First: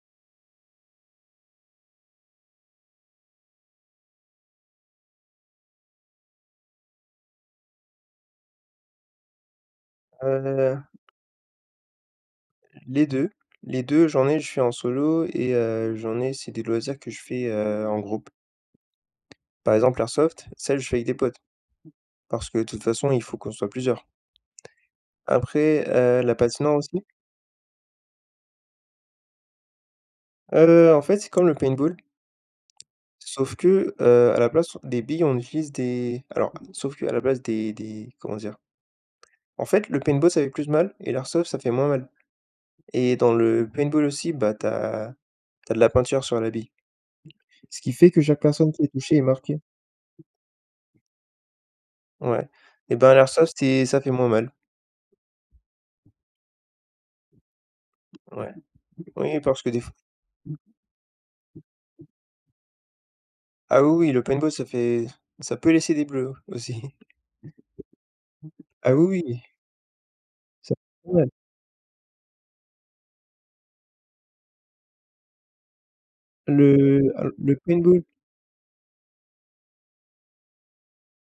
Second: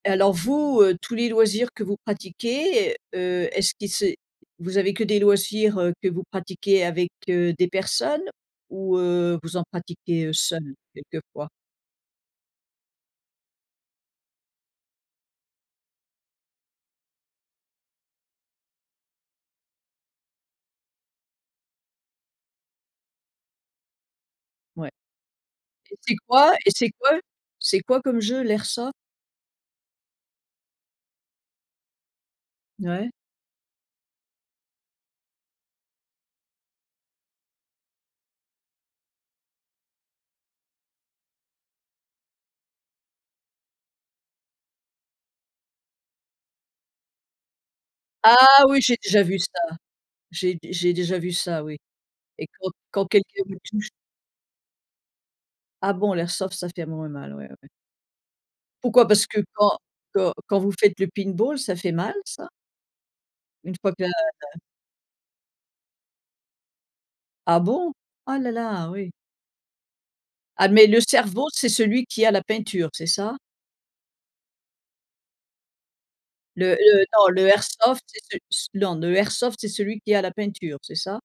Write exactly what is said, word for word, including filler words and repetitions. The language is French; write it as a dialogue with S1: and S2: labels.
S1: Alors vous, heu, tous les loisirs que vous pratiquez, heu, est-ce qu'ils se vous avez que des loisirs, heu, que vous pratiquez avec, heu, des personnes ou heu, vous en pratiquez, heu, seul,
S2: Heu.
S1: quelque fois?
S2: Les deux. Les deux j'en ai je suis en solo et heu, j'en ai c'est des loisirs que je fais, heu, en groupe. Par exemple l' airsoft, ça je fais avec des potes. Parce que de toute façon, il faut qu'on soit plusieurs.
S1: Ouais.
S2: Après,
S1: Et c'est
S2: heu, la
S1: quoi? Et
S2: patinoire
S1: c'est
S2: aussi.
S1: quoi? C'est quoi comme jeu l' airsoft?
S2: Heu, en fait c'est comme le paintball
S1: Ouais.
S2: sauf que, heu, à la place des billes on utilise des alors, sauf qu'à la place des des, comment dire? En fait le paintball ça fait plus mal, et l' airsoft ça fait moins mal. Et dans le paintball aussi, bah, tu as tu as de la peinture sur la bille. Ce qui fait que chaque
S1: Ah
S2: personne
S1: oui!
S2: qui est
S1: J'ai
S2: touchée est
S1: déjà vu ça!
S2: marquée.
S1: J'ai d j'ai déjà vu ça oui. Et
S2: Ouais,
S1: quand
S2: et
S1: quand
S2: ben l'
S1: quelqu'un
S2: airsoft,
S1: vous
S2: c'est
S1: touche
S2: ça fait moins mal.
S1: Ah bon? L'airsoft ça fait moins mal ouais, ouais.
S2: Ouais,
S1: Pourquoi? Parce que
S2: oui parce que
S1: quand
S2: des f
S1: quand quand vous faites le paintball ça fait mal, ça? Une
S2: Ah
S1: fois que
S2: oui,
S1: la
S2: oui le paintball
S1: la
S2: ça fait ça peut laisser des bleus, aussi.
S1: Ah bon? Oh là là!
S2: Ah, oui,
S1: Oui.
S2: oui, oui.
S1: Ah,
S2: Ça
S1: mais le
S2: fait trop mal!
S1: cerveau, c'est celui qui a la peinture, c'est ça? Le
S2: Le
S1: le
S2: a
S1: non le
S2: le paintball.
S1: airsoft, c'est ce c non, le airsoft c'est celui qui a la peinture, c'est ça?